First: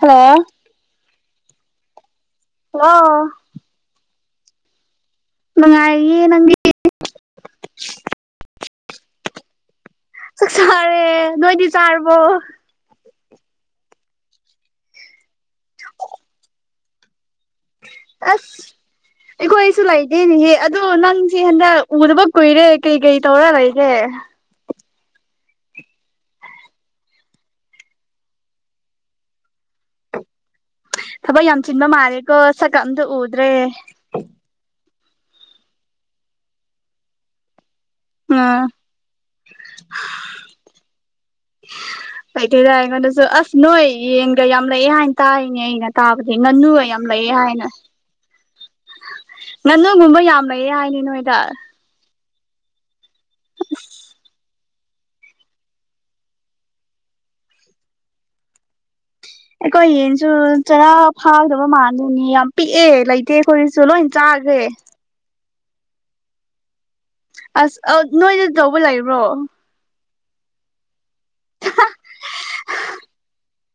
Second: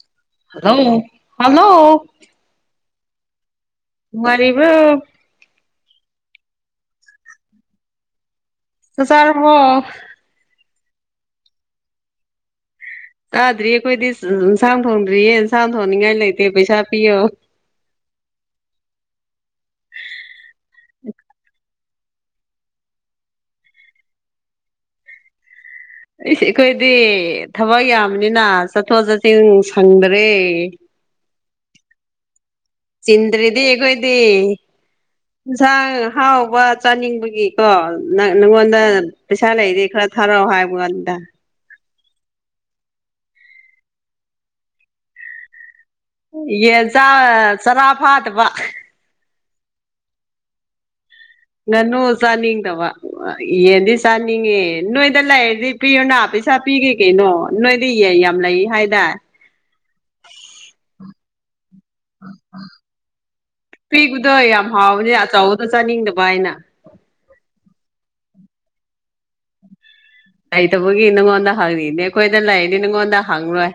Hello hello hello ꯑ ꯃꯔꯔꯤꯕ꯭ꯔ ꯅꯨꯡꯉꯥꯏꯥꯏꯌꯦ ꯅꯪꯒꯤ ꯑꯗꯨ ꯆꯥꯔꯔꯕꯣ ꯆꯔꯦ ꯅꯣꯏꯗꯤ ꯆꯥꯔꯔꯕꯣ ꯆꯥꯗ꯭ꯔꯤꯌꯦ ꯑꯩꯈꯣꯏꯗꯤ ꯏꯟꯁꯥꯡ ꯊꯣꯡꯗ꯭ꯔꯤꯌꯦ ꯏꯟꯁꯥꯡ ꯊꯣꯡꯅꯤꯡꯉꯥꯏ ꯂꯩꯇꯦ ꯄꯩꯁꯥ ꯄꯤꯌꯣ ꯑꯁ ꯑꯩꯈꯣꯏ ꯑꯩꯁꯨ ꯂꯩꯗꯦꯅꯦꯍꯦ ꯑꯗꯨꯗꯣ ꯅꯪꯁꯦ ꯍꯟꯗꯛ ꯎꯗꯕ ꯀꯨꯏꯔꯦ ꯀꯩ ꯀꯩ ꯇꯧꯔ ꯂꯩꯔꯦ [unintelligible] ꯁ ꯑꯩꯈꯣꯏꯗꯤ ꯊꯕꯛ ꯌꯥꯝꯕꯅꯤꯅ ꯆꯠꯊꯣꯛ ꯆꯠꯁꯤꯟ ꯁꯪꯗꯔꯦ ꯊꯕꯛ ꯌꯥꯝ ꯆꯤꯟꯕ ꯃꯥꯜꯂꯦꯀ ꯆꯤꯟꯗ꯭ꯔꯔꯤꯗꯤ ꯑꯩꯈꯣꯏꯗꯤ ꯌꯦꯟꯁꯥꯡ ꯍꯥꯎꯕ ꯆꯥꯅꯤꯡꯕꯒꯤ ꯀꯣ ꯑꯥ ꯅꯪꯉꯣꯟꯗ ꯄꯩꯁꯥ ꯂꯩꯗꯤ ꯈꯔ ꯊꯥꯔꯛꯑꯣ ꯍꯥꯏꯕꯣ ꯑꯗꯨꯗ ꯀꯩꯊꯣꯏꯗ ꯑꯩꯉꯣꯟꯗꯁꯨ ꯑꯁ ꯅꯣꯏ ꯌꯦꯟꯒ ꯌꯥꯝ ꯂꯩꯑꯦ ꯍꯥꯏꯅ ꯇꯥꯔꯤꯅꯦ ꯑꯩꯅ ꯇꯥꯕꯗꯤ ꯉꯥꯅꯨꯒ ꯌꯦꯟ ꯌꯥꯝ ꯆꯥ ꯂꯩ ꯍꯥꯏꯅ ꯆꯔꯥ ꯐꯥꯗꯕ ꯅꯅꯣꯒꯨꯝꯕ ꯌꯥꯝꯃꯩꯌꯦ ꯍꯥꯏꯅꯤꯅꯣ ꯅꯅꯨ ꯁꯥꯟ ꯇꯋꯥ ꯌꯦꯗꯤ ꯁꯥꯟꯉꯦ ꯅꯣꯏꯗ ꯂꯩꯔꯗꯤ ꯄꯤꯌꯨꯅ ꯄꯩꯁꯥ ꯄꯤꯒꯦ ꯀꯩꯅꯣ ꯅꯣꯏꯗꯤ ꯌꯦꯏ ꯌꯥꯝ ꯂꯩ ꯍꯥꯏꯗꯥ ꯑꯩꯈꯣꯏ ꯌꯦꯟꯁꯨ ꯆꯔꯥ ꯐꯥꯗꯕ ꯃꯥꯜꯂꯦ ꯑꯗꯨꯅꯤ ꯌꯥꯝ ꯄꯤꯛꯑꯦ ꯂꯩꯇꯦ ꯑꯩꯈꯣꯏꯁꯨ ꯂꯣꯏ ꯆꯥꯈ꯭ꯔꯦ ꯑ ꯆꯥꯅꯤꯡꯗꯕ ꯍꯥꯏꯅ ꯑꯁ ꯑ ꯅꯣꯏꯗꯗꯤ ꯇꯧꯕ ꯂꯩꯕ꯭ꯔꯣ ꯂꯩꯇꯕꯒꯤ ꯅꯪꯉꯣꯟꯗ ꯍꯪꯉꯤꯅꯦ ꯑꯩꯈꯣꯏꯗ ꯂꯩꯅꯤ ꯅꯪꯉꯣꯟꯗ ꯍꯪꯉꯣꯏ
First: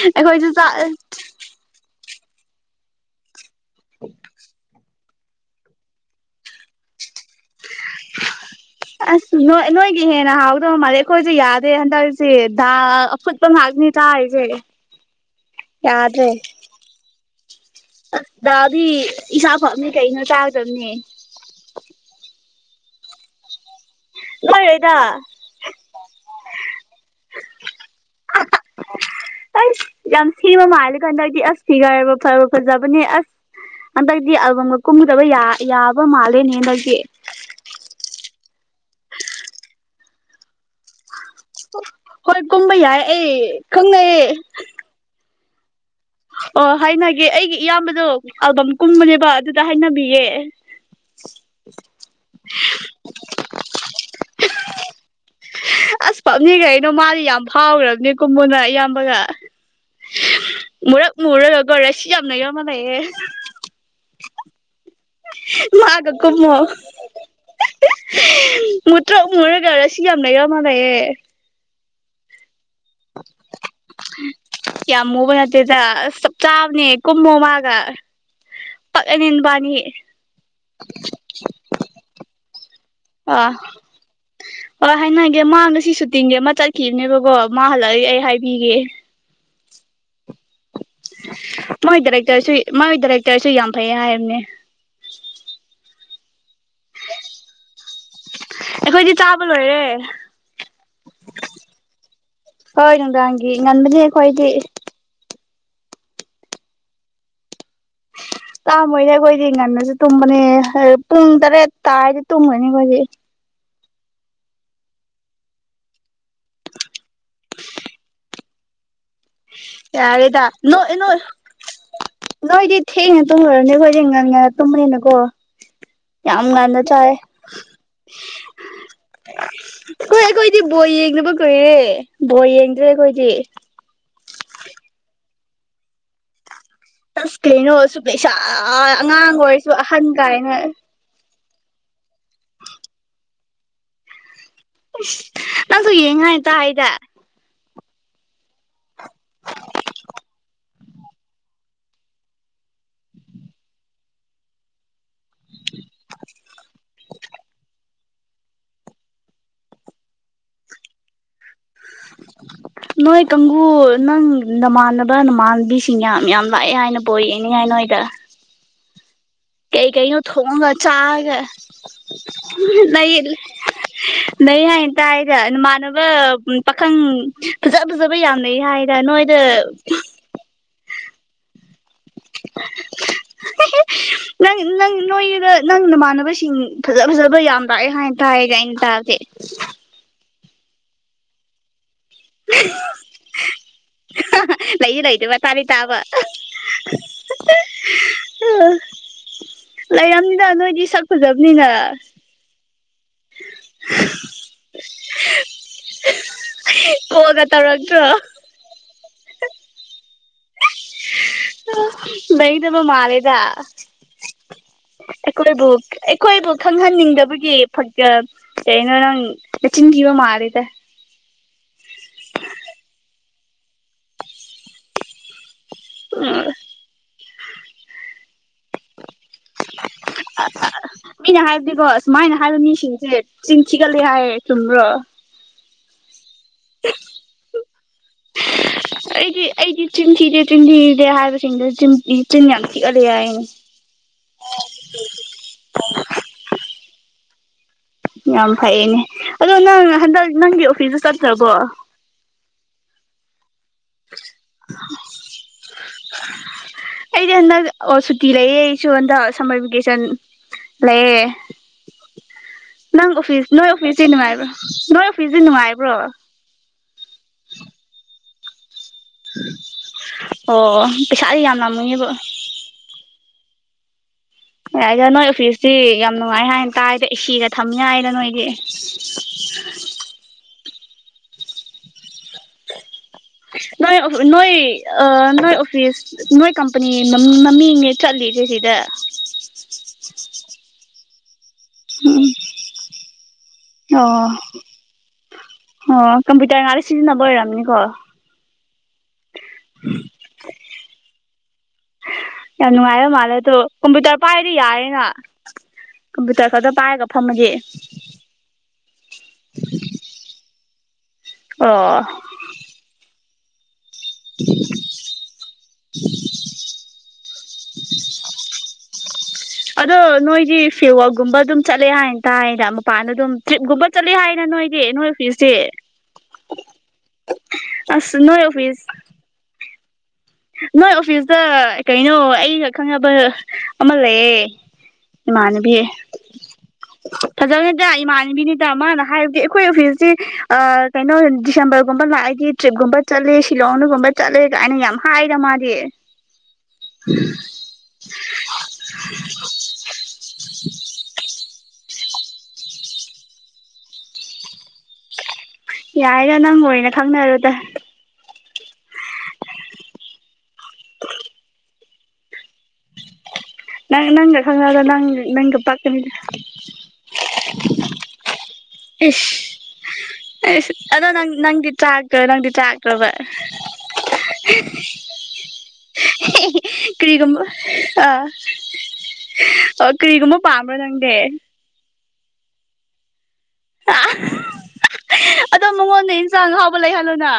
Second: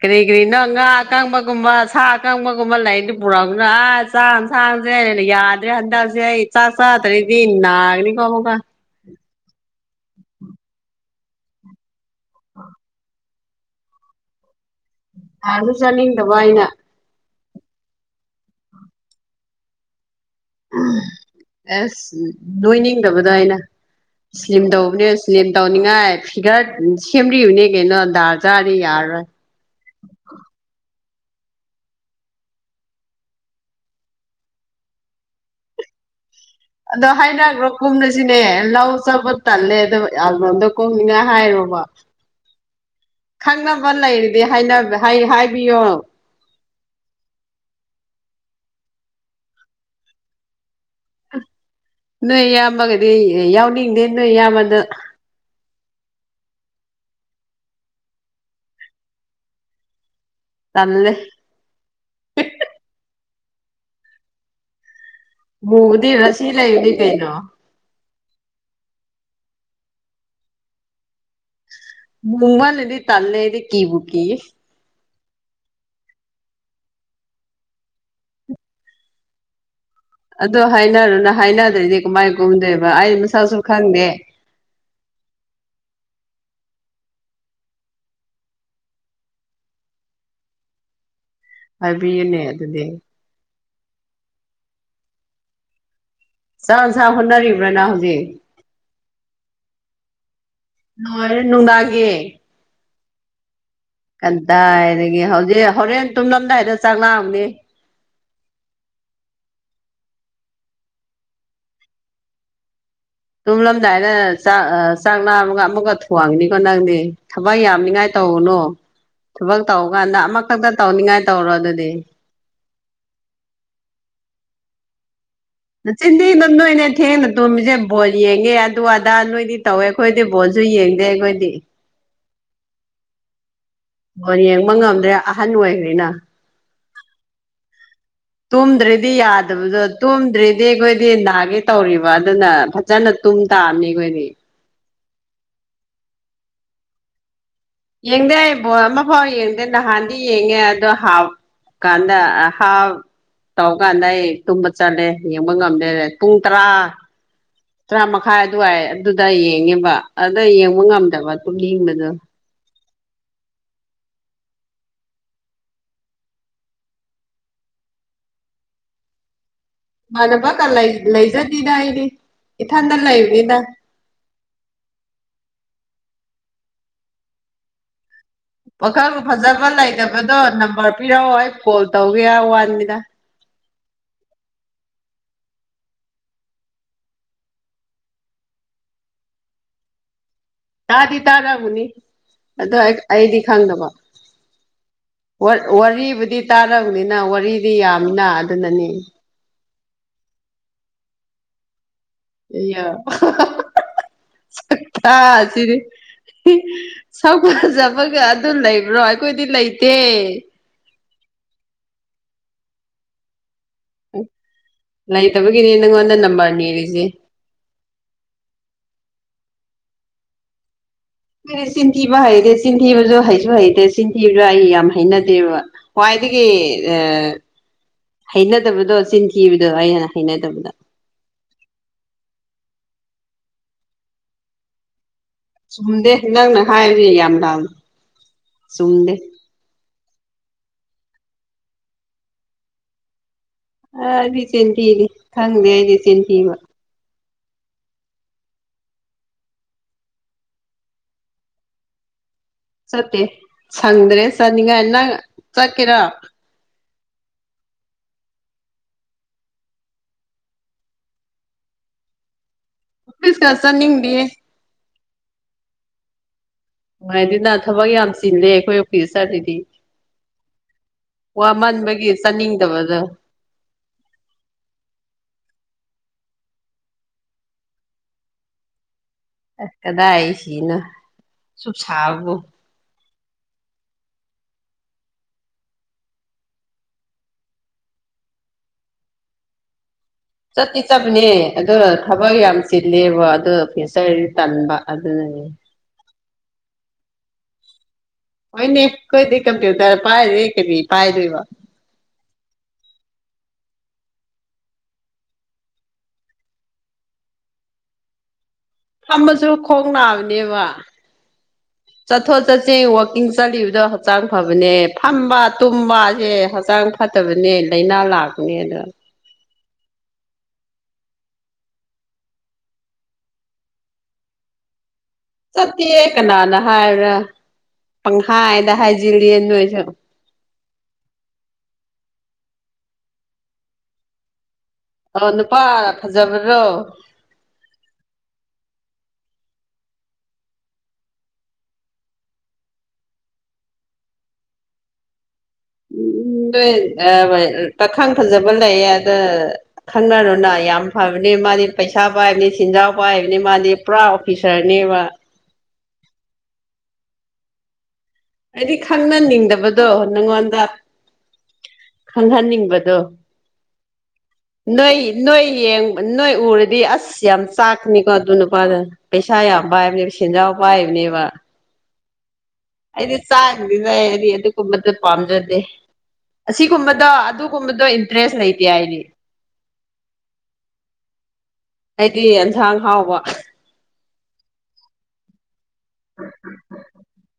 ꯀꯔꯤ ꯑꯩꯈꯣꯏꯁꯨ ꯀꯔꯤꯅꯣ ꯆꯥꯛ ꯉꯥ ꯑꯀꯪꯕꯒꯨꯝꯕ ꯁꯥ ꯑꯀꯪꯕꯒꯨꯝꯕ ꯂꯩꯗꯤ ꯄꯨꯔꯛꯃꯤꯅ ꯑꯁ ꯆꯥꯡꯟꯁꯥꯡꯁꯦ ꯌꯥꯗ꯭ꯔꯦ ꯍꯟꯗꯜꯁꯤꯦ ꯏ ꯆꯥꯁ ꯍꯥꯇꯔꯦꯗꯤ ꯏ ꯅꯥꯅꯤ ꯀꯣꯃꯒ ꯑꯁ ꯅ ꯅꯣꯏꯒꯤ ꯍꯦꯟꯅ ꯍꯥꯎꯗꯕ ꯃꯥꯜꯂꯦ ꯑꯩꯈꯣꯏꯁꯦ ꯌꯥꯗꯦ ꯍꯟꯗꯛꯁꯤ ꯁꯠꯄꯝ ꯃꯥꯒꯅꯤ ꯇ ꯍꯥꯏ ꯀꯦꯦ ꯑ ꯑꯗꯨ ꯆꯥꯅꯤꯡꯗꯕ ꯑꯩꯅ ꯗꯗꯥꯗꯤ ꯏ ꯁꯥꯥ ꯀꯩꯅꯩꯅ ꯑꯁ ꯅꯣꯏ ꯅꯤꯡꯗꯕꯗꯣ ꯑꯩꯅ ꯎ [unintelligible] [inaudible] ꯁ꯭ꯂꯤꯝ ꯇꯧꯕꯅꯦ ꯁ꯭ꯂꯤꯝ ꯇꯧꯅꯤꯡꯉꯥꯏ ꯐꯤꯒꯔ ꯁꯦꯝꯔꯤꯕꯅꯦ ꯀꯩꯅꯣ ꯗꯥꯔ ꯆꯥꯗꯤ ꯌꯥꯔꯔꯣꯏ ꯑꯁ ꯌꯥꯝ ꯁꯦꯝꯕ ꯃꯥꯜꯂꯦ ꯀꯥꯟꯗ ꯑꯩꯗꯤ ꯑꯁ ꯐꯤꯒꯥꯏꯕ ꯐꯕ ꯐꯖꯕꯅꯦ ꯑꯁ ꯑꯟꯗꯗꯤ ꯀꯨꯝꯗꯕ ꯌꯥꯕ ꯃꯥꯜꯂ ꯑꯗꯣ ꯍꯥꯏꯅꯈ꯭ꯔꯣ ꯀꯨꯝꯅꯁꯤꯅꯦ ꯂꯧ ꯆꯥꯄ ꯇꯜꯂꯦ ꯑꯣ ꯌꯥꯝꯂꯣꯝꯗꯣ ꯀꯨꯝꯅꯤꯡꯉꯥꯏ ꯍꯥꯏꯔꯣꯕ ꯍꯣꯏ ꯀꯨꯝꯕ ꯌꯥꯏ ꯑꯩ ꯈꯪꯅꯕ ꯈꯪꯅꯩꯌꯦ ꯂꯩꯔꯗꯤ ꯍꯥꯏ ꯍꯥꯏꯕꯤꯌꯣ ꯑꯣ ꯍꯥꯏꯅꯒꯦ ꯑꯩꯒꯤ ꯏꯌꯥꯝꯕꯗꯣ ꯑꯜꯕꯝ ꯀꯨꯝꯕꯅꯦꯕ ꯑꯗꯨꯗ ꯍꯥꯏꯅꯕꯤꯌꯦꯦ ꯅꯣꯏ ꯌꯥꯝꯃꯒꯗꯤ ꯌꯥꯎꯅꯤꯡꯗꯦ ꯅꯣꯏ ꯌꯥꯝꯃꯗ ꯑꯁ ꯄꯞꯅꯤꯒꯩꯅꯣ ꯃꯥꯗꯤ ꯌꯥꯝ ꯐꯥꯎꯈ꯭ꯔꯕꯅꯦ ꯀꯨꯝꯕꯅ ꯏꯌꯥꯝꯕꯒ ꯇꯜꯂꯦ ꯃꯔꯛ ꯃꯔꯛ ꯔꯁꯤ ꯌꯥꯝꯅ ꯌꯥꯣ ꯃꯂ ꯍ ꯃꯨꯕꯗꯤ ꯃꯥꯒ ꯔꯥꯁꯤ ꯀꯨꯝꯃꯣ ꯂꯩꯕꯅꯤ ꯀꯩꯅꯣ ꯃꯨꯠꯇ꯭ꯔꯣ ꯃꯨꯔꯒꯔ ꯁꯤ ꯌꯥꯝ ꯂꯩꯔ ꯃꯥꯂꯌꯦꯦ ꯃꯃꯅ ꯏꯗꯤ ꯇꯜꯦꯗꯤ ꯀꯕꯨꯀꯤ ꯌꯥꯝ ꯃꯨꯕ ꯅꯠꯇꯦꯗ ꯑꯁ ꯆꯞ ꯆꯥꯕꯅꯤ ꯀꯨꯝꯃꯣ ꯃꯥꯒ ꯄꯅꯤꯟꯕꯥꯅꯤ ꯑꯗꯨ ꯍꯥꯏꯅꯔꯣꯅ ꯍꯥꯏꯅꯗ꯭ꯔꯦꯗꯤ ꯀ ꯃꯥꯏ ꯀꯨꯝꯗꯦꯕ ꯑ ꯑ ꯍꯥꯏꯅꯒꯦ ꯃꯥꯒ ꯁꯤ ꯁꯇꯤꯡꯒꯦ ꯃꯆꯥ ꯀꯈꯤꯕꯅꯦꯕꯀꯣ ꯃꯥ ꯍꯜꯂꯛꯗꯤ ꯑꯩ ꯍꯥꯏꯕꯤꯒꯦ ꯃꯣꯏ ꯍꯥꯏꯕꯤꯌꯨꯅꯦ ꯗꯥꯏꯔꯦꯛꯇꯔꯁꯨ ꯑꯗꯨꯗꯤ ꯃꯒꯤ ꯗꯥꯏꯔꯦꯛꯇꯔꯁꯨ ꯌꯥꯝ ꯐꯩ ꯍꯥꯏꯕꯅꯦ ꯁꯥ ꯁ ꯍꯣꯠꯅꯔꯤꯕ꯭ꯔꯅ ꯍꯧꯖꯤꯛ ꯑꯩꯈꯣꯏꯗꯤ ꯆꯥꯕ ꯂꯣꯏꯔꯦ ꯅꯨꯡꯗꯥꯒꯤꯦ ꯍꯣꯏ ꯅꯨꯡꯗꯥꯡꯪꯒꯤꯦ ꯀꯟꯗꯥꯏꯗꯒꯤ ꯍꯧꯖꯤꯛ ꯍꯣꯔꯦꯟ ꯇꯨꯝꯂꯝꯗꯥꯏꯗ ꯆꯥꯛ ꯂꯥꯡꯝꯅꯤ ꯇꯥꯃꯣꯏꯅꯦ ꯑꯩꯈꯣꯏꯗꯤ ꯉꯟꯅꯁꯨ ꯇꯨꯝꯕꯅꯤ ꯄꯨꯡ ꯇꯔꯦꯠ ꯇꯥꯗꯤ ꯇꯨꯝꯈꯣꯏꯅꯤ ꯑꯩꯈꯣꯏꯗꯤ ꯊꯨꯝꯝꯂꯝꯗꯥꯏꯗ ꯆꯥꯛ ꯆꯥꯛ ꯥ ꯑꯃꯒ ꯑꯃꯒ ꯊꯣꯡꯉꯤꯅꯤꯀꯣ ꯅꯪꯗꯤ ꯊꯕꯛ ꯌꯥꯝꯅꯤꯉꯥꯏ ꯇꯧꯕꯅꯣ ꯑꯣ ꯊꯕꯛ ꯇꯧꯀꯥꯟꯗ ꯌꯥꯔꯦꯗ ꯑꯃꯈꯛꯇ ꯅꯣꯏ ꯅꯣꯏ ꯇꯧꯅꯤꯡꯉꯥꯏ ꯇꯧꯔꯣ ꯑꯗꯨꯗꯤ ꯅꯣꯏꯗꯤ ꯊꯦꯡꯅ ꯇꯨꯝꯈꯨꯔꯅꯦꯈꯣꯏꯗꯤ ꯉ ꯇꯨꯝꯃꯦꯦꯅꯀꯣ ꯆꯤꯟꯊꯤꯡꯗ ꯅꯣꯏꯅꯦ ꯊꯦꯡꯅ ꯇꯣꯝꯃꯤꯁꯦ ꯕꯣꯜ ꯌꯦꯡꯉꯦ ꯑꯗꯨ ꯑꯗꯥ ꯅꯣꯏꯗꯤ ꯇꯧꯋꯦ ꯑꯩꯈꯣꯏꯗꯤ ꯕꯣꯜꯁ ꯁꯤꯗꯤ ꯕꯣꯏ ꯌꯦꯡꯅꯕ ꯀꯨꯏꯔꯦ ꯕꯣꯏ ꯌꯦꯡꯗ꯭ꯔꯦ ꯑꯩꯈꯣꯏꯗꯤ ꯑꯣ ꯌꯦꯡꯕ ꯉꯝꯗ꯭ꯔꯦ ꯑꯍꯟ ꯑꯣꯏꯈ꯭ꯔꯦꯅ ꯑꯁ ꯀꯩꯅꯣ ꯑꯁꯨꯛ ꯂꯩꯁꯥ ꯇꯨꯝꯗ꯭ꯔꯗꯤ ꯑꯉꯥꯡ ꯑꯣꯏꯔꯁꯨ ꯌꯥꯗꯕꯗꯣ ꯑꯍꯟ ꯀꯥꯏꯅ ꯇꯨꯝꯗ꯭ꯔꯗꯤ ꯑꯩꯈꯣꯏꯗꯤ ꯅꯥꯒꯦ ꯇꯧꯔꯤꯕ ꯑꯗꯨꯅ ꯐꯖꯅ ꯇꯨꯝ ꯇꯥꯑꯝꯅꯤ ꯑꯩꯈꯣꯏꯗꯤ ꯅꯪꯁꯨ ꯌꯦꯡꯉꯇ ꯍꯥꯏꯗ ꯌꯦꯡꯗꯦ ꯑꯩ ꯕꯣ ꯑꯃ ꯐꯥꯎ ꯌꯦꯡꯗꯦ ꯅꯍꯥꯟꯗꯤ ꯌꯦꯡꯉꯦ ꯑꯗꯣ ꯍꯥꯎ ꯀꯥꯟꯗ ꯍꯥꯥꯎ ꯇꯧꯀꯥꯟꯗ ꯑꯩ ꯇꯨꯝꯕ ꯆꯠꯂꯦ ꯌꯦꯡꯕ ꯉꯝꯗꯦ ꯄꯨꯡ ꯇꯔꯥ ꯇꯔꯥ ꯃꯈꯥꯏ ꯑꯗꯨꯋꯥꯏ ꯑꯗꯨꯗ ꯌꯦꯡꯉꯦꯕ ꯑꯗꯨꯗ ꯌꯦꯡꯕ ꯉꯝꯗꯕ ꯀꯡꯂꯗ ꯅꯣꯏ ꯀꯥꯡꯒꯨ ꯅꯪ ꯅꯃꯥꯟꯅꯕ ꯅꯃꯥꯟꯕꯤꯁꯤꯡ ꯌꯥꯝ ꯌꯥꯝ ꯂꯥꯛꯑꯦ ꯍꯥꯏꯅ ꯄꯣꯛꯛꯦꯅꯦ ꯍꯥꯏꯅ ꯃꯣꯏꯗ ꯀꯩ ꯀꯩ ꯑꯣ ꯏꯃꯥꯟꯅꯕꯒ ꯊꯣꯡꯒ ꯂꯩ ꯆꯥꯒ ꯂꯩꯖꯗꯦꯗ ꯑꯩꯗꯤ ꯏꯊꯟꯗ ꯅ ꯏ ꯂꯩꯕꯅꯤꯅ ꯅ ꯍꯥꯏꯅ ꯇꯥꯏꯔꯃꯅ ꯄꯥꯈꯪ ꯐꯖꯥ ꯐꯖꯥ ꯋꯥꯈꯜ ꯐꯖꯕ ꯂꯩꯇꯕꯗꯣ ꯅꯝꯕꯔ ꯄꯤꯔꯛꯑꯣ ꯑꯩ ꯀꯣꯜ ꯇꯧꯒꯦ ꯋꯥꯅꯤꯗ ꯍꯂꯣ ꯅꯪ ꯅꯪ ꯅꯣꯏꯗ ꯅꯪ ꯅꯃꯥꯟꯅꯕꯁꯤꯡ ꯐꯖ ꯐꯖꯕ ꯌꯥꯝ ꯂꯥꯛꯑꯦ ꯍꯥꯏꯅ ꯇꯥꯏꯔꯒ ꯑꯩꯅ ꯇꯥꯔꯒꯦ [unintelligible] ꯇꯥꯗꯤ ꯇꯥꯗꯕꯨꯅꯤ ꯑꯣ ꯑꯩꯗꯤ ꯈꯪꯗꯕ ꯂꯩꯗꯤ ꯂꯩꯇꯕ ꯇꯥꯗꯤ ꯇꯥꯕ ꯋꯥꯔꯤꯕꯨꯗꯤ ꯇꯥꯔꯕꯅꯤꯅ ꯋꯥꯔꯤꯗꯤ ꯌꯥꯝꯅ ꯑꯗꯨꯅꯅꯤ ꯂꯩ ꯌꯥꯝꯅꯤꯗ ꯅꯣꯏꯗꯤ ꯁꯛ ꯐꯖꯕꯅꯤꯅ ꯍ [unintelligible] ꯍꯥꯥ ꯁꯤꯗꯤꯦ ꯀꯣꯜꯒ ꯇꯧꯔꯛꯇ꯭ꯔꯣ ꯁꯧꯒꯖꯕꯒ ꯑꯗꯨꯝ ꯂꯩꯕ꯭ꯔꯣ ꯑꯩꯈꯣꯏꯗꯤ ꯂꯩꯇꯦ ꯩꯗꯕ ꯃꯥꯔꯦꯗ ꯎ ꯑꯩꯈꯣꯏꯕꯨ ꯑꯩꯈꯣꯏꯕꯨ ꯅꯤꯔꯤꯁꯦ ꯈꯪꯍꯟꯅꯤꯡꯗꯕꯒꯤ ꯐ ꯀꯩꯅꯣ ꯅꯪ ꯂꯆꯤꯟ ꯀꯤꯕ ꯃꯥꯔꯤꯦꯗ ꯗꯤ ꯆꯤꯟꯊꯤꯕ ꯍꯩꯇꯦ ꯆꯤꯟꯊꯤꯕꯁꯨ ꯍꯩꯁꯨ ꯍꯩꯇꯦ ꯆꯤꯟꯊꯤꯕꯁꯨ ꯑꯩ ꯌꯥꯝ ꯍꯩꯅꯗꯦꯕ ꯋꯥꯏꯗꯒꯤ ꯑ ꯍꯩꯅꯗꯕꯗꯣ ꯆꯤꯟ ꯊꯤꯈꯤꯕꯗꯣ ꯑꯩꯅ ꯍꯩꯅꯗꯕꯗ ꯍꯥꯏꯕꯗꯤꯣ ꯍꯥꯏ ꯆꯤꯡꯁꯤꯤꯀ ꯂꯩ ꯍꯥꯏꯌꯦ ꯆꯨꯝ꯭ꯔꯣ ꯆꯨꯝꯗꯦ ꯅꯪꯅ ꯍꯥꯏꯔꯤꯌꯦ ꯌꯥꯝ ꯂ ꯆꯨꯝꯗꯦ ꯆꯤꯟꯊꯗꯦ ꯍꯥꯏꯕꯁꯤꯡꯗ ꯆ ꯆꯤꯟ ꯌꯥꯝ ꯊꯤꯛꯍꯂꯦ ꯍꯥꯏꯏꯅꯦ ꯑ ꯑꯩꯗꯤ ꯆꯦꯟꯊꯤꯅꯤ ꯈꯪꯗꯦ ꯑꯩꯗꯤ ꯆꯦꯟꯊꯤꯕ ꯌꯥꯝ ꯐꯩꯌꯦꯅꯦ ꯑꯗꯣ ꯅꯪ ꯍꯟꯗꯛ ꯅꯪꯒꯤ ꯑꯣꯐꯤꯁꯇ ꯆꯠꯇ꯭ꯔꯕꯣ ꯆꯠꯇꯦ ꯁꯪꯗ꯭ꯔꯦ ꯆꯠꯅꯤꯡꯉꯥꯏ ꯅꯪ ꯆꯠꯀꯦꯔꯥ ꯑꯩꯗꯤ ꯍꯟꯗꯛ ꯑꯣ ꯁꯨꯇꯤ ꯂꯩꯌꯦ ꯑꯩꯁꯨ ꯍꯟꯗꯛ ꯁꯝꯃꯔ ꯚꯦꯀꯦꯁꯟ ꯂꯩꯌꯦ ꯅꯪ ꯑꯣꯐꯤꯁ ꯑꯣꯐꯤꯁꯀ ꯅꯣꯏ ꯑꯣꯐꯤꯁꯁꯤ ꯆꯠꯅꯤꯡꯗꯦ ꯅꯨꯡꯉꯥꯏꯕ꯭ꯔꯣ ꯅꯣꯏ ꯑꯣꯐꯤꯁꯁꯤ ꯅꯨꯡꯉꯥꯏꯕ꯭ꯔꯣ ꯅꯨꯡꯉꯥꯏ ꯑꯗꯨꯅ ꯊꯕꯛ ꯌꯥꯝ ꯆꯤꯂꯦ ꯑꯩꯈꯣꯏ ꯄ ꯁꯥꯔꯗꯤ ꯑꯣ ꯄꯩꯁꯥꯗꯤ ꯌꯥꯝ ꯋꯥꯃꯟꯕꯒꯤ ꯂꯥꯝꯃꯝꯅꯤꯕꯣ ꯆꯥꯅꯤꯡꯗꯕꯗꯣ ꯑꯦꯏꯗ ꯅꯣꯏ ꯑꯣꯐꯤꯁꯇꯤ ꯌꯥꯝ ꯅꯨꯡꯉꯥꯏ ꯍꯥꯏꯅ ꯀꯥꯏꯗ ꯁꯤꯒ ꯊꯝ ꯌꯥꯏꯅ ꯅꯣꯏꯗꯤ ꯑꯁ ꯀꯗꯥꯏ ꯁꯤꯅꯣ ꯁꯨ ꯁꯥꯕꯣ ꯅꯣꯏ ꯅꯣꯏ ꯅꯣꯏ ꯑꯣꯐꯤꯁ ꯅꯣꯏ ꯀꯝꯄꯅꯤ ꯃꯃꯤꯡ ꯆꯠ ꯂꯤꯗꯦꯁꯤꯗ ꯆ ꯊ ꯆꯕꯅꯦ ꯑ ꯊꯕꯛ ꯌꯥꯝ ꯆꯤꯂꯦꯕ ꯑꯗꯨ ꯑꯣ ꯐ꯭ꯌꯨꯆꯔꯗꯤ ꯇꯟꯕ ꯑꯗꯨꯅꯅꯦ ꯑꯣ ꯀꯝꯄ꯭ꯌꯨꯇꯔ ꯉꯂ ꯁꯤꯖꯤꯟꯅꯕ ꯑꯣꯏꯔꯝꯅꯤꯀꯣ ꯍꯅꯦ ꯀꯣꯏꯀꯝ ꯊ ꯇ ꯄꯥꯏ ꯀ ꯄꯥꯏꯗꯨ ꯋꯥ ꯌꯥꯝ ꯅꯨꯡꯉꯥꯏꯕ ꯃꯥꯜꯂꯦ ꯑꯗꯣ ꯀꯝꯄ꯭ꯌꯨꯇꯔ ꯄꯥꯏꯔꯗꯤ ꯌꯥꯔꯦꯅ ꯀꯝꯄ꯭ꯌꯨꯇꯔ ꯈꯛꯇ ꯄꯥꯏꯔꯒ ꯐꯝꯃꯒꯦ ꯊꯝꯕꯁꯨ ꯈꯣꯡ ꯅꯥꯕꯅꯦꯕ ꯑꯣ ꯆꯠꯊꯣ ꯆꯁꯦ ꯋꯥꯣꯀꯤꯡ ꯆꯂꯤꯗ ꯍꯛꯆꯥꯡ ꯐꯕꯅꯦ ꯐꯝꯕ ꯇꯨꯝꯕꯁꯦ ꯍꯛꯆꯥꯡ ꯐꯠꯇꯕꯅꯦ ꯂꯥꯏꯅꯥ ꯂꯥꯛꯄꯅꯦ ꯑꯣ ꯑꯗꯣ ꯅꯣꯏꯗꯤ ꯐꯤꯋꯒꯨꯝꯕ ꯑꯗꯨꯝ ꯆꯠꯂꯦ ꯍꯥꯏꯅꯇꯥꯗ ꯃꯄꯥꯟꯗ ꯑꯗꯨꯝ ꯇ꯭ꯔꯤꯞꯒꯨꯝꯕ ꯆꯠꯂꯦ ꯍꯥꯏꯅ ꯣꯏꯗꯤꯦ ꯅꯩꯅꯣꯏ ꯆꯠꯇꯦ ꯀꯅꯥꯅ ꯍꯥꯏꯕ꯭ꯔꯥ ꯑꯁ ꯅꯣꯏ ꯄꯪꯈꯥꯏꯗ ꯑꯣꯐꯤꯁ ꯍꯥꯏꯖꯤꯔꯤꯌꯦ ꯅꯣꯏꯁꯨ ꯅꯣꯏ ꯑꯣꯐꯤꯁꯇ ꯀꯩꯅꯣ ꯑꯩꯒ ꯈꯪꯅꯕ ꯑꯃ ꯂꯩꯌꯦ ꯑꯣ ꯏꯃꯥꯟꯅꯕꯤ ꯅꯨꯄꯥ ꯐꯖꯕ꯭ꯔꯣ ꯐꯖꯕꯅꯤꯗ ꯏꯃꯥꯟꯕꯤꯅꯤꯗ ꯃꯥꯅ ꯍꯥꯏ ꯑꯩꯈꯣꯏ ꯑꯣꯐꯤꯁꯁꯤ ꯀꯩꯅꯣ ꯗꯤꯁꯦꯝꯕꯔꯒꯨꯝꯕ ꯂꯥꯛꯑꯗꯤ ꯇ꯭ꯔꯤꯞꯀꯨꯝꯕ ꯆꯠꯂꯦ ꯁꯤꯂꯣꯡꯅꯒꯨꯝꯕ ꯆꯠꯂꯦ ꯑꯅꯤ ꯌꯥꯝ ꯍꯥꯏꯗ ꯃꯥ ꯎꯝ ꯎ ꯅꯣꯏ ꯄꯥꯈꯪ ꯐꯖꯕ ꯂꯩꯌꯦ ꯑꯗ ꯈꯪꯅꯔꯨꯅ ꯌꯥꯝ ꯐꯕꯅꯤ ꯃꯥꯗꯤ ꯄꯩꯁꯥ ꯄꯥꯏꯕꯅꯤ ꯆꯤꯟꯖꯥꯎ ꯄꯥꯏꯕꯅꯤ ꯃꯥꯗꯤ ꯄꯨꯔꯥ ꯑꯣꯐꯤꯁꯔꯅꯦꯕ ꯌꯥꯔꯦ ꯅꯪ ꯑꯣꯏꯅ ꯈꯪꯅꯔꯣꯗ ꯑꯩꯗꯤ ꯈꯪꯅꯅꯤꯡꯗꯕꯗꯣ ꯅꯪꯉꯣꯟꯗ ꯈꯪꯍꯟꯅꯤꯡꯕꯗꯣ ꯅꯪ ꯅꯪꯒ ꯈꯪꯅꯕꯗ ꯅꯣꯏ ꯅꯪ ꯅꯣꯏ ꯅꯪꯒ ꯌꯦꯡ ꯄꯛꯀꯅꯤꯗ ꯅꯣꯏ ꯎꯔꯗꯤ ꯑꯁ ꯌꯥꯝ ꯆꯥꯛꯅꯤꯀꯣ ꯑꯗꯨ ꯄꯩꯁꯥ ꯏꯁ ꯌꯥꯝ ꯄꯥꯏ ꯄꯥꯏꯕꯅꯦꯕ ꯁꯦꯟꯖꯥꯎ ꯑꯁ ꯑꯗꯣ ꯄꯥꯏꯕꯅꯦꯕ ꯅꯪ ꯅꯪꯗꯤ ꯆꯥꯛꯇ꯭ꯔꯣ ꯅꯪꯗꯤ ꯆꯥꯛꯇ꯭ꯔꯕ ꯑꯩꯗꯤ [unintelligible] ꯑꯩꯗꯤ ꯑꯗꯨꯒꯨꯝꯕꯗ ꯄꯥꯝꯖꯗꯦ ꯑꯁꯤꯒꯨꯝꯕꯗꯣ ꯀꯔꯤꯒꯨꯝꯕ ꯑꯗꯨꯒꯨꯝꯕꯗꯣ ꯑꯥ ꯏꯟꯇꯔꯦꯁ ꯂꯩ ꯑꯣ ꯀꯔꯤꯒꯨꯝꯕ ꯄꯥꯝꯕ꯭ꯔꯣ ꯅꯪꯗꯤ ꯍꯥꯏꯗꯤ ꯑꯦꯟꯁꯥꯡ ꯍꯥꯎꯕ ꯑꯗꯣ ꯃꯉꯣꯟꯗ ꯏꯟꯁꯥꯡ ꯍꯥꯎꯕ ꯂꯩꯍꯜꯂꯨꯅ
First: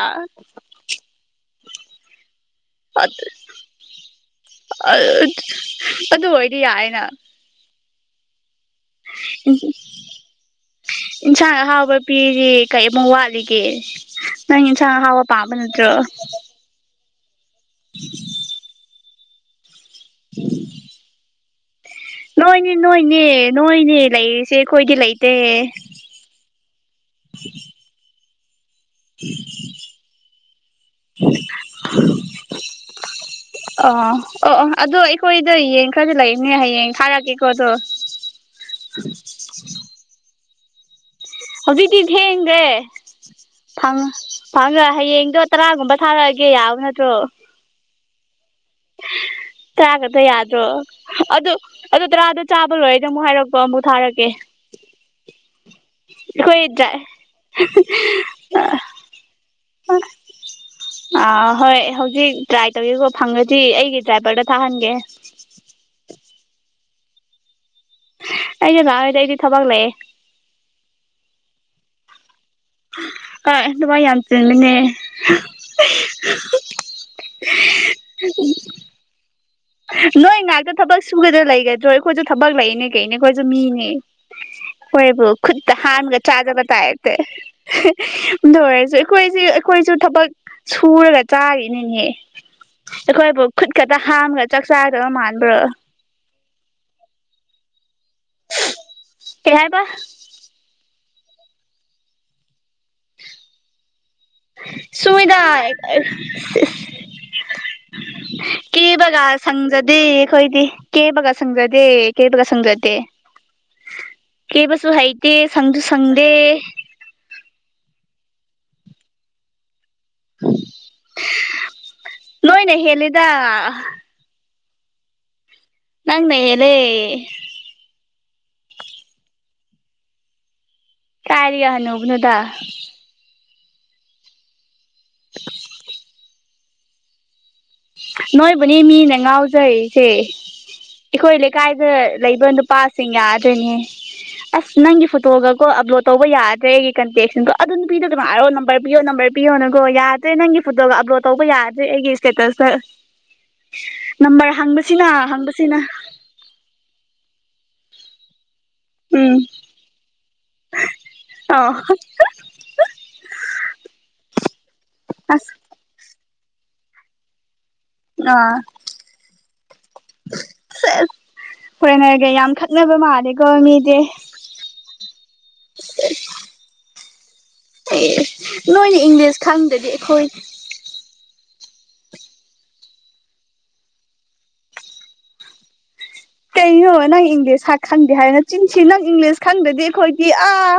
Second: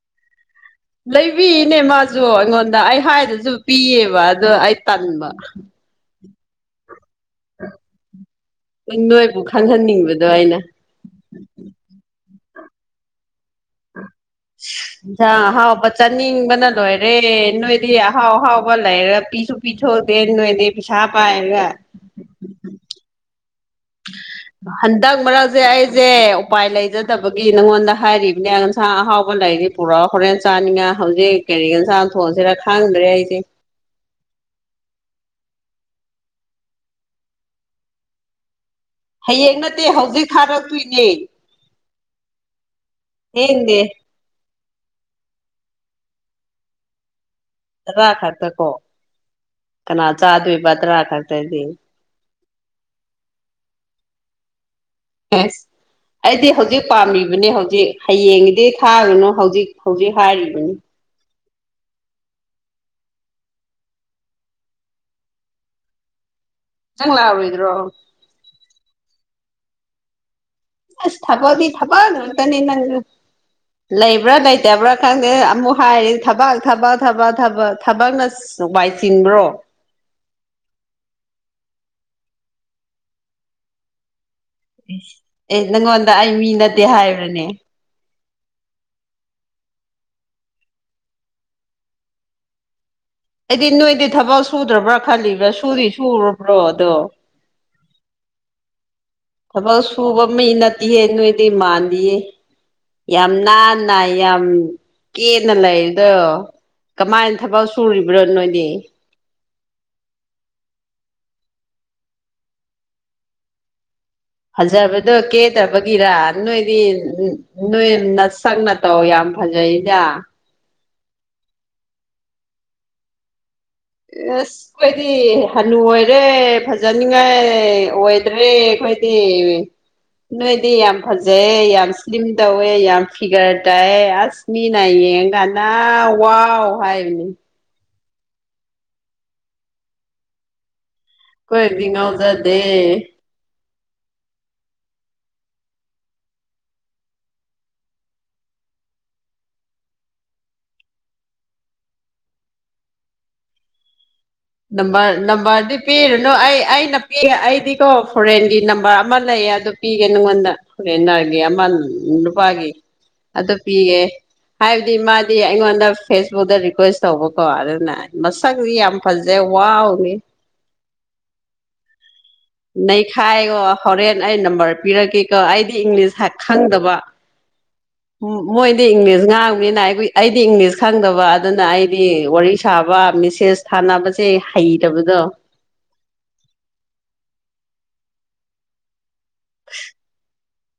ꯂꯩꯕꯤꯅꯦ ꯃꯥꯁꯨ ꯑꯩꯉꯣꯟꯗ ꯑꯩ ꯍꯥꯏꯗꯁꯨ ꯄꯤꯌꯦꯕ ꯑꯗꯣ ꯑꯩ ꯇꯟꯕ ꯗꯤ ꯌꯥꯏꯅ ꯅꯣꯏꯕꯨ ꯈꯪꯍꯟꯅꯤꯡꯕꯗꯣ ꯑꯩꯅ ꯏꯟꯁꯥꯡ ꯑꯍꯥꯎꯕ ꯄꯤꯔꯤ ꯀꯩꯃꯨꯛ ꯋꯥꯠꯂꯤ ꯅꯪ ꯏꯟꯁꯥꯡ ꯟꯍꯥꯎꯕ ꯄꯥꯝꯕ ꯅꯠꯇ꯭ꯔꯣ ꯑꯦ ꯅꯣꯏꯗꯤ ꯑꯍꯥꯎ ꯑꯍꯥꯎꯕꯥ ꯂꯩꯔ [unintelligible] ꯄꯤꯊꯣꯛꯇꯦ ꯅꯣꯏꯗꯤ ꯄꯩꯁꯥꯥ ꯄꯥꯏꯔꯒꯥ ꯅꯣꯏꯅꯦ ꯅꯣꯏꯅꯦ ꯅꯣꯏꯅꯦ ꯂꯩꯔꯤꯁꯦ ꯑꯩꯈꯣꯏꯗꯤ ꯍꯟꯗꯛ ꯂꯩꯇꯦ ꯃꯔꯛꯁꯦ ꯑꯩꯁꯦ ꯎꯄꯥꯏ ꯂꯩꯖꯗꯕꯒꯤ ꯅꯪꯉꯣꯟꯗ ꯍꯥꯏꯔꯤꯕꯅꯦ ꯏꯟꯁꯥꯡ ꯑꯍꯥꯎꯕ ꯂꯩꯗꯤ ꯄꯨꯔꯥ ꯍꯣꯔꯦꯟ ꯆꯥꯅꯤꯡꯉ ꯍꯧꯖꯤꯛ ꯀꯔꯤꯒꯤ ꯏꯟꯁꯥꯡ ꯊꯣꯡꯁꯤꯔ ꯈꯥꯡꯗ꯭ꯔꯦ ꯑꯩꯁꯦ ꯑꯣ ꯑꯣ ꯑꯣ ꯑꯗꯣ ꯑꯩꯈꯣꯏꯗ ꯌꯦꯡ ꯈꯔꯗꯤ ꯂꯩꯕꯅꯦ ꯍꯌꯦꯡ ꯊꯥꯔꯛꯀꯦꯀꯣ ꯑꯗꯣ ꯍꯌꯦꯡ ꯅꯠꯇꯦ ꯍꯧꯖꯤꯛ ꯊꯥꯔꯛꯇꯣꯏꯅꯦ ꯍꯧꯖꯤꯛꯇꯤ ꯊꯦꯡꯗꯦ ꯊꯦꯡꯒꯔꯦ [unintelligible] ꯍꯌꯦꯡꯗꯣ ꯇꯔꯥꯒꯨꯝꯕ ꯊꯥꯔꯛꯑꯒꯦ ꯌꯥꯕ ꯅꯠꯇ꯭ꯔꯣ [unintelligible] [unintelligible] ꯇꯔꯥ ꯀꯅꯥ ꯈꯛꯇ ꯌꯥꯗ꯭ꯔꯣ ꯆꯥꯗꯣꯏꯕ ꯇꯔꯥ ꯑꯗꯨ ꯈꯛꯇꯗꯤ ꯑꯗꯨ ꯇꯔꯥꯗꯣ ꯆꯥꯕ ꯂꯣꯏꯔꯗꯤ ꯑꯃꯨꯛ ꯍꯥꯏꯔꯛꯑꯣ ꯑꯃꯨꯛ ꯊꯥꯔꯀꯦ [unintelligible] ꯑꯦꯁ [unintelligible] ꯑꯩꯗꯤ ꯍꯧꯖꯤꯛ ꯄꯥꯝꯂꯤꯕꯅꯤ ꯍꯧꯖꯤꯛ ꯍꯌꯦꯡꯒꯤꯗꯤ ꯊꯥꯒꯅꯨ ꯍꯧꯖꯤꯛ ꯍꯧꯖꯤꯛ ꯍꯥꯏꯔꯤꯕꯅꯤ ꯑꯥ ꯍꯣꯏ ꯍꯧꯖꯤꯛ ꯇ꯭ꯔꯥꯏ ꯇꯧꯒꯦꯀꯣ ꯐꯪꯉꯗꯤ ꯑꯩꯒꯤ ꯗ꯭ꯔꯥꯏꯚꯔꯗ ꯊꯥꯍꯟꯒꯦ ꯆꯪꯂ ꯂꯥ ꯑꯣꯏꯣꯏꯗ꯭ꯔꯣ ꯑꯩꯗꯤ ꯂꯥꯛꯑꯣꯏꯗꯥ ꯑꯩꯗꯤ ꯊꯕꯥꯛ ꯂꯩꯑꯦ ꯑꯁ ꯊꯕꯛꯗꯤ ꯊꯕꯛ ꯉꯥꯛꯇꯅꯦ ꯅꯪꯖꯨ ꯍꯣꯏ ꯑꯗꯨꯃꯥꯏ ꯌꯥꯝ ꯂꯩꯕ꯭ꯔꯥ ꯆꯤꯟꯕꯅꯦ ꯂꯩꯇꯕ꯭ꯔꯥ ꯈꯪꯗꯦ ꯑꯃꯨꯛ ꯍꯥꯏꯔꯤ ꯊꯕꯛ ꯊꯕꯛ ꯊꯕꯛ ꯊꯕꯛꯅ [unintelligible] ꯊꯤꯟꯕ꯭ꯔꯣ ꯅꯣꯏ ꯉꯥꯏꯥꯛꯇ ꯊꯕꯛ ꯁꯨꯒꯗ꯭ꯔꯥ ꯂꯩꯒꯗ꯭ꯔꯣ ꯑꯩꯈꯣꯏꯁꯨ ꯊꯕꯛ ꯂꯩꯅꯦ ꯀꯩꯅꯦ ꯑꯩꯈꯣꯏꯁꯨ ꯃꯤꯅꯦ ꯍꯣꯏꯕꯨ ꯑꯦ ꯈꯨꯠꯇ ꯅꯪꯉꯣꯟꯗ ꯍꯥꯥꯝꯃꯥꯒ [unintelligible] ꯑꯩ ꯃꯤ ꯇꯥꯏꯄ ꯅꯠꯇꯦ ꯇꯥ ꯍꯥꯏꯕ꯭ꯔꯅꯦ ꯟꯗꯨ ꯑꯣꯏꯔꯁꯨ ꯑꯩꯈꯣꯏꯁꯨ ꯑꯩꯈꯣꯏꯁꯨ ꯊꯕꯛ ꯁꯨꯔꯒ ꯆꯥꯔꯤꯅꯤꯅꯦ ꯑꯩꯈꯣꯏꯕꯨ ꯑꯩꯗꯤ ꯈꯨꯠ ꯈꯛꯇ ꯅꯣꯏꯗꯤ ꯊꯕꯛ ꯍꯥꯝꯃꯒ ꯆꯥꯛ ꯁꯨꯗ꯭ꯔꯕ꯭ꯔꯥ ꯆꯥꯗꯕ ꯈꯜꯂꯤꯕ꯭ꯔꯥ ꯃꯥꯟꯕ꯭ꯔꯣ ꯁꯨꯔꯤ ꯁꯨꯔꯕ꯭ꯔꯣ ꯑꯗꯣ ꯀꯩ ꯍꯥꯏꯕ ꯊꯕꯛ ꯁꯨꯕ ꯃꯤ ꯅꯠꯇꯤꯍꯦ ꯅꯣꯏꯗꯤ ꯃꯥꯟꯗꯤꯌꯦ ꯌꯥꯝ ꯅꯥꯟꯅ ꯌꯥꯝ ꯁꯨꯃꯤꯗ ꯀꯦꯅ ꯂꯩꯔꯤꯗꯣ ꯀꯃꯥꯏꯅ ꯊꯕꯛ ꯁꯨꯔꯤꯕ꯭ꯔꯣ ꯅꯣꯏꯗꯤ ꯀꯦꯕꯒ ꯁꯪꯖꯗꯦ ꯑꯩꯈꯣꯏꯗꯤ ꯀꯦꯕꯒ ꯁꯪꯖꯗꯦ ꯀꯦꯕꯒ ꯁꯪꯖꯗꯦ ꯀꯦꯕꯁꯨ ꯐꯖꯕꯗꯣ ꯍꯩꯇꯦ ꯁꯪꯁꯨ ꯀꯦꯗꯕꯒꯤꯔꯥ ꯁꯪꯗꯦ ꯅꯣꯏꯗꯤ ꯎꯝ ꯅꯣꯏ ꯅꯥꯁꯛ ꯅꯇꯧ ꯌꯥꯝ ꯐꯖꯏ ꯅꯣꯏꯅꯥ ꯍꯦꯂꯤꯗ ꯁ ꯀꯣꯏꯗꯤ [unintelligible] ꯑꯣꯏꯔꯦ ꯅꯪꯅ ꯍꯦꯜꯂꯦ ꯐꯖꯅꯤꯡꯉꯥꯏ ꯑꯣꯏꯗ꯭ꯔꯦ ꯑꯩꯈꯣꯏꯗꯤ ꯅꯣꯏꯗꯤ ꯌꯥꯝ ꯐꯖꯩ ꯀꯥꯏꯗꯒꯤ ꯌꯥꯝ ꯁ꯭ꯂꯤꯝ ꯍꯅꯨꯕꯅꯣꯗ ꯇꯧꯋꯦ ꯌꯥꯝ ꯐꯤꯒꯔ ꯇꯥꯏꯌꯦ ꯑꯁ ꯃꯤ ꯏꯅꯥꯌꯦꯡ ꯀꯥꯟꯅ ꯋꯥꯎ ꯍꯥꯏꯕꯅꯤ ꯅꯣꯏꯕꯨꯅꯤ ꯃꯤꯅ ꯉꯥꯎꯖꯩꯁꯦ ꯏꯈꯣꯏ ꯑꯩꯈꯣꯏꯗꯤ ꯂꯩꯀꯥꯏꯗ ꯂꯩꯕ ꯉꯥꯎꯖꯗꯦ ꯅꯨꯄꯥꯁꯤꯡ ꯌꯥꯗꯣꯏꯅꯤ ꯑꯁ ꯅꯪꯒꯤ ꯐꯣꯇꯣꯒꯀꯣ ꯑꯞꯂꯣꯗ ꯇꯧꯕ ꯌꯥꯗ꯭ꯔꯦ ꯑꯩꯒꯤ ꯀꯟꯇꯦꯛꯁꯤꯡꯗꯣ ꯑꯗꯨ ꯅꯨꯄꯤꯗꯣ ꯑꯗꯨꯝꯥꯏ ꯍꯥꯏꯔꯣ ꯅꯝꯕꯔ ꯄꯤꯌꯣ ꯅꯝꯕꯔ ꯄꯤꯌꯣ [inaudible] ꯌꯥꯗ꯭ꯔꯦ ꯅꯪꯒꯤ ꯐꯣꯇꯣꯒ ꯑꯞꯂꯣꯗ ꯇꯧꯕ ꯌꯥꯗꯦ ꯑꯩꯒꯤ ꯏꯁꯇꯦꯇꯁꯇ꯫ ꯅꯝꯕꯔ ꯍꯪꯕꯁꯤꯅ ꯅꯝꯕꯔ ꯅꯝꯕꯔꯗꯤ ꯍꯪꯕꯁꯤꯅ ꯄꯤꯔꯨꯅꯨ ꯑꯩ ꯑꯩꯩꯅ ꯄꯤ ꯑꯩꯗꯤꯀꯣ ꯐꯣꯔꯦꯟꯒꯤ ꯅꯝꯕꯔ ꯑꯃ ꯎꯝ ꯂꯩꯌꯦ ꯑꯗꯨ ꯄꯤꯒꯦ ꯅꯉꯣꯟꯗ ꯔꯦꯟꯅꯔꯒꯤ ꯑꯃ ꯑꯥꯎ ꯅꯨꯨꯄꯥꯒꯤ ꯑꯗꯣ ꯄꯤꯒꯦ꯫ ꯍꯥꯏꯕꯗꯤ ꯃꯥꯗꯤ ꯑꯁ ꯑꯩꯉꯣꯟꯗ ꯐꯦꯁꯕꯨꯛꯇ ꯔꯤꯀ꯭ꯋꯦꯁ ꯇꯧꯕꯀꯣ ꯑꯗꯨꯅ ꯑꯥ ꯃꯁꯛꯗꯤ ꯌꯥꯝ ꯖꯦ ꯋꯥꯎ ꯒꯤ ꯐꯣꯔꯦꯅꯔꯒꯤ ꯅꯩꯈꯥꯏꯌꯣ ꯍꯣꯔꯦꯟ ꯑꯩ ꯅꯝꯕꯔ ꯄꯤꯔꯛꯀꯦꯀꯣ ꯑꯩꯗꯤ ꯏꯪꯂꯤꯁ ꯈ ꯈꯪꯗꯕ ꯋꯥ ꯑꯦ ꯃ ꯃꯣꯏꯗꯤ ꯅꯣꯏꯅ ꯏꯪꯂꯤꯁ ꯉꯥꯡꯕꯤꯅ ꯈꯪꯗꯗꯤ ꯑꯩ ꯑꯩꯈꯣꯏ ꯑꯩꯗꯤ ꯏꯪꯂꯤꯁ ꯈꯪꯗꯕ ꯑ ꯑꯗꯨꯅ ꯑꯩꯗꯤ ꯋꯥꯔꯤ ꯁꯥꯕ ꯃꯦꯁꯦꯁ ꯊꯥꯅꯕꯁꯦ ꯍꯩꯇꯕꯗꯣ ꯀꯩꯅꯣ ꯅꯪ ꯏꯪꯂꯤꯁ ꯈꯪꯗꯦ ꯍꯥꯏꯅ ꯆꯤꯟꯁꯤ ꯅꯪ ꯏꯪꯂꯤꯁ ꯈꯪꯗꯗꯤ ꯑꯩꯈꯣꯏꯗꯤ ꯑꯥ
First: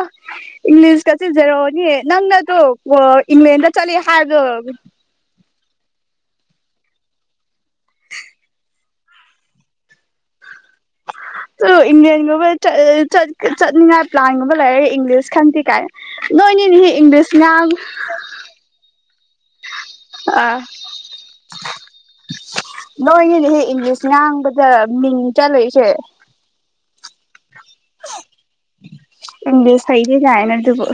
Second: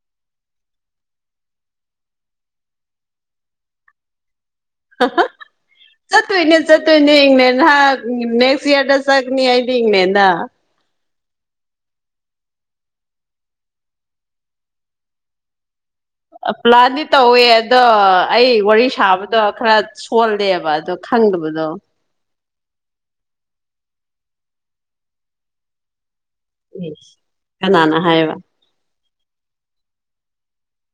ꯏꯪꯂꯤꯁ ꯇ [inaudible] ꯑꯣꯅꯤ ꯅꯪꯅꯗꯣ ꯑꯣ ꯏꯪꯂꯦꯟꯗ ꯆꯠꯂꯦ ꯍꯥꯏꯕꯗꯣ꯫ ꯍꯥ ꯍꯥ ꯆꯠꯇꯣꯏꯅꯦ ꯆꯠꯇꯣꯏꯅꯦ ꯏꯪꯂꯦꯟ ꯍꯥ ꯅꯦꯛꯁ ꯌꯔꯗ ꯆꯠꯅꯤ ꯑꯩꯗꯤ ꯏꯪꯂꯦꯟꯗ ꯇꯨ ꯏꯪꯂꯦꯟꯒꯨꯝꯕ ꯆꯠ ꯑ ꯆꯠ ꯀ ꯆꯠꯅꯤꯡꯉꯥꯏ ꯄ꯭ꯂꯥꯟꯒꯨꯝꯕ ꯂꯩꯔ ꯏꯪꯂꯤꯁ ꯈꯪꯗꯦ ꯀꯥꯏ ꯑ ꯅꯣꯏꯅꯤꯅꯦꯍꯦ ꯄ꯭ꯂꯥꯟꯗꯤ ꯏꯪꯂꯤꯁ ꯇꯧꯋꯦ ꯉꯥꯡ ꯑꯗꯣ ꯑꯩ ꯋꯥꯔꯤ ꯁꯥꯕ ꯗꯣ ꯈꯔ ꯁꯣꯜꯂꯦꯕ ꯑꯗꯣ ꯈꯪꯗꯕꯗꯣ ꯅꯣꯏꯅꯤꯅꯦ ꯑꯦ ꯏꯪꯂꯤꯁ ꯉꯥꯡꯕꯗ ꯃꯤꯡ ꯆꯠꯂꯩꯁꯦ ꯏꯁ ꯀꯅꯥꯅ ꯍꯥꯏꯕ ꯏꯪꯂꯤꯁ ꯍꯩ ꯗꯤ ꯌꯥꯥꯏꯅ ꯗꯨꯕꯨ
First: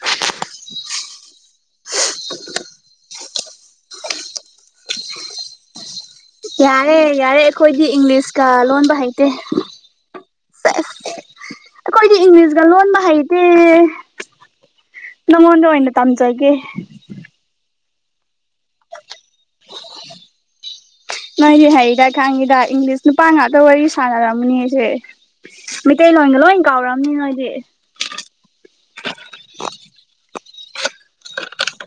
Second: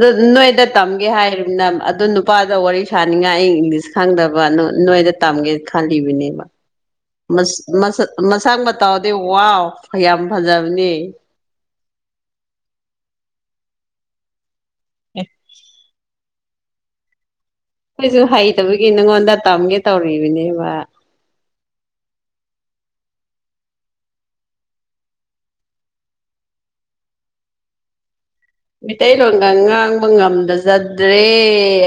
ꯗꯨ ꯅꯣꯏꯗ ꯇꯝꯒꯦ ꯍꯥꯏꯔꯤꯕꯅꯝ ꯑꯗꯨ ꯅꯨꯄꯥꯗ ꯋꯥꯔꯤ ꯁꯥꯅꯤꯡꯉꯥꯏ ꯏꯪꯂꯤꯁ ꯈꯪꯗꯕ ꯅ ꯅꯣꯏꯗ ꯇꯝꯒꯦ ꯈꯟ ꯍꯩꯕꯅꯦꯕ ꯌꯥꯔꯦ ꯌꯥꯔꯦ ꯃꯁ ꯑꯩꯈꯣꯏꯗꯤ ꯃꯁꯛ ꯏꯪꯂꯤꯁꯀ ꯃꯁꯛ ꯂꯣꯟꯕ ꯃꯇꯥꯎꯗꯤ ꯍꯩꯇꯦ ꯋꯥꯎ ꯌꯥꯝ ꯐꯖꯕꯅꯦ [inaudible] ꯑꯈꯣꯏꯗꯤ ꯏꯪꯂꯤꯖꯒ ꯂꯣꯟꯕ ꯍꯩꯇꯦ ꯅꯉꯣꯟꯗ ꯑꯣꯏꯅ ꯇꯝꯖꯒꯦ꯫ ꯑꯣꯢꯖꯨ ꯍꯩꯇꯕꯒꯤ ꯅꯉꯣꯟꯗ ꯇꯝꯒꯦ ꯇꯧꯔꯤꯕꯅꯦꯕ ꯅꯣꯏꯗꯤ ꯍꯩꯗ ꯈꯪꯉꯤꯗ ꯏꯪꯂꯤꯁ ꯅꯨꯄꯥ ꯉꯥꯛꯇ ꯋꯥꯔꯤ ꯁꯥꯟꯅꯔꯝꯅꯤ ꯁꯦ꯫ ꯃꯩꯇꯩꯩꯂꯣꯟꯒ ꯂꯣꯏꯟ ꯀꯥꯎꯔꯝꯅꯤ ꯅꯣꯏꯗꯤ꯫ ꯃꯤꯇꯩꯔꯣꯟꯒ ꯉꯥꯡꯕ ꯉꯝꯗꯖꯗ꯭ꯔꯦ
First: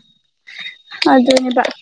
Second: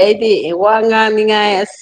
ꯑꯦꯗꯤ꯫ ꯑꯦ ꯋꯥ ꯉꯥꯡꯅꯤꯡꯉꯥꯢ ꯑꯗꯨꯅꯦꯕ ꯑꯁ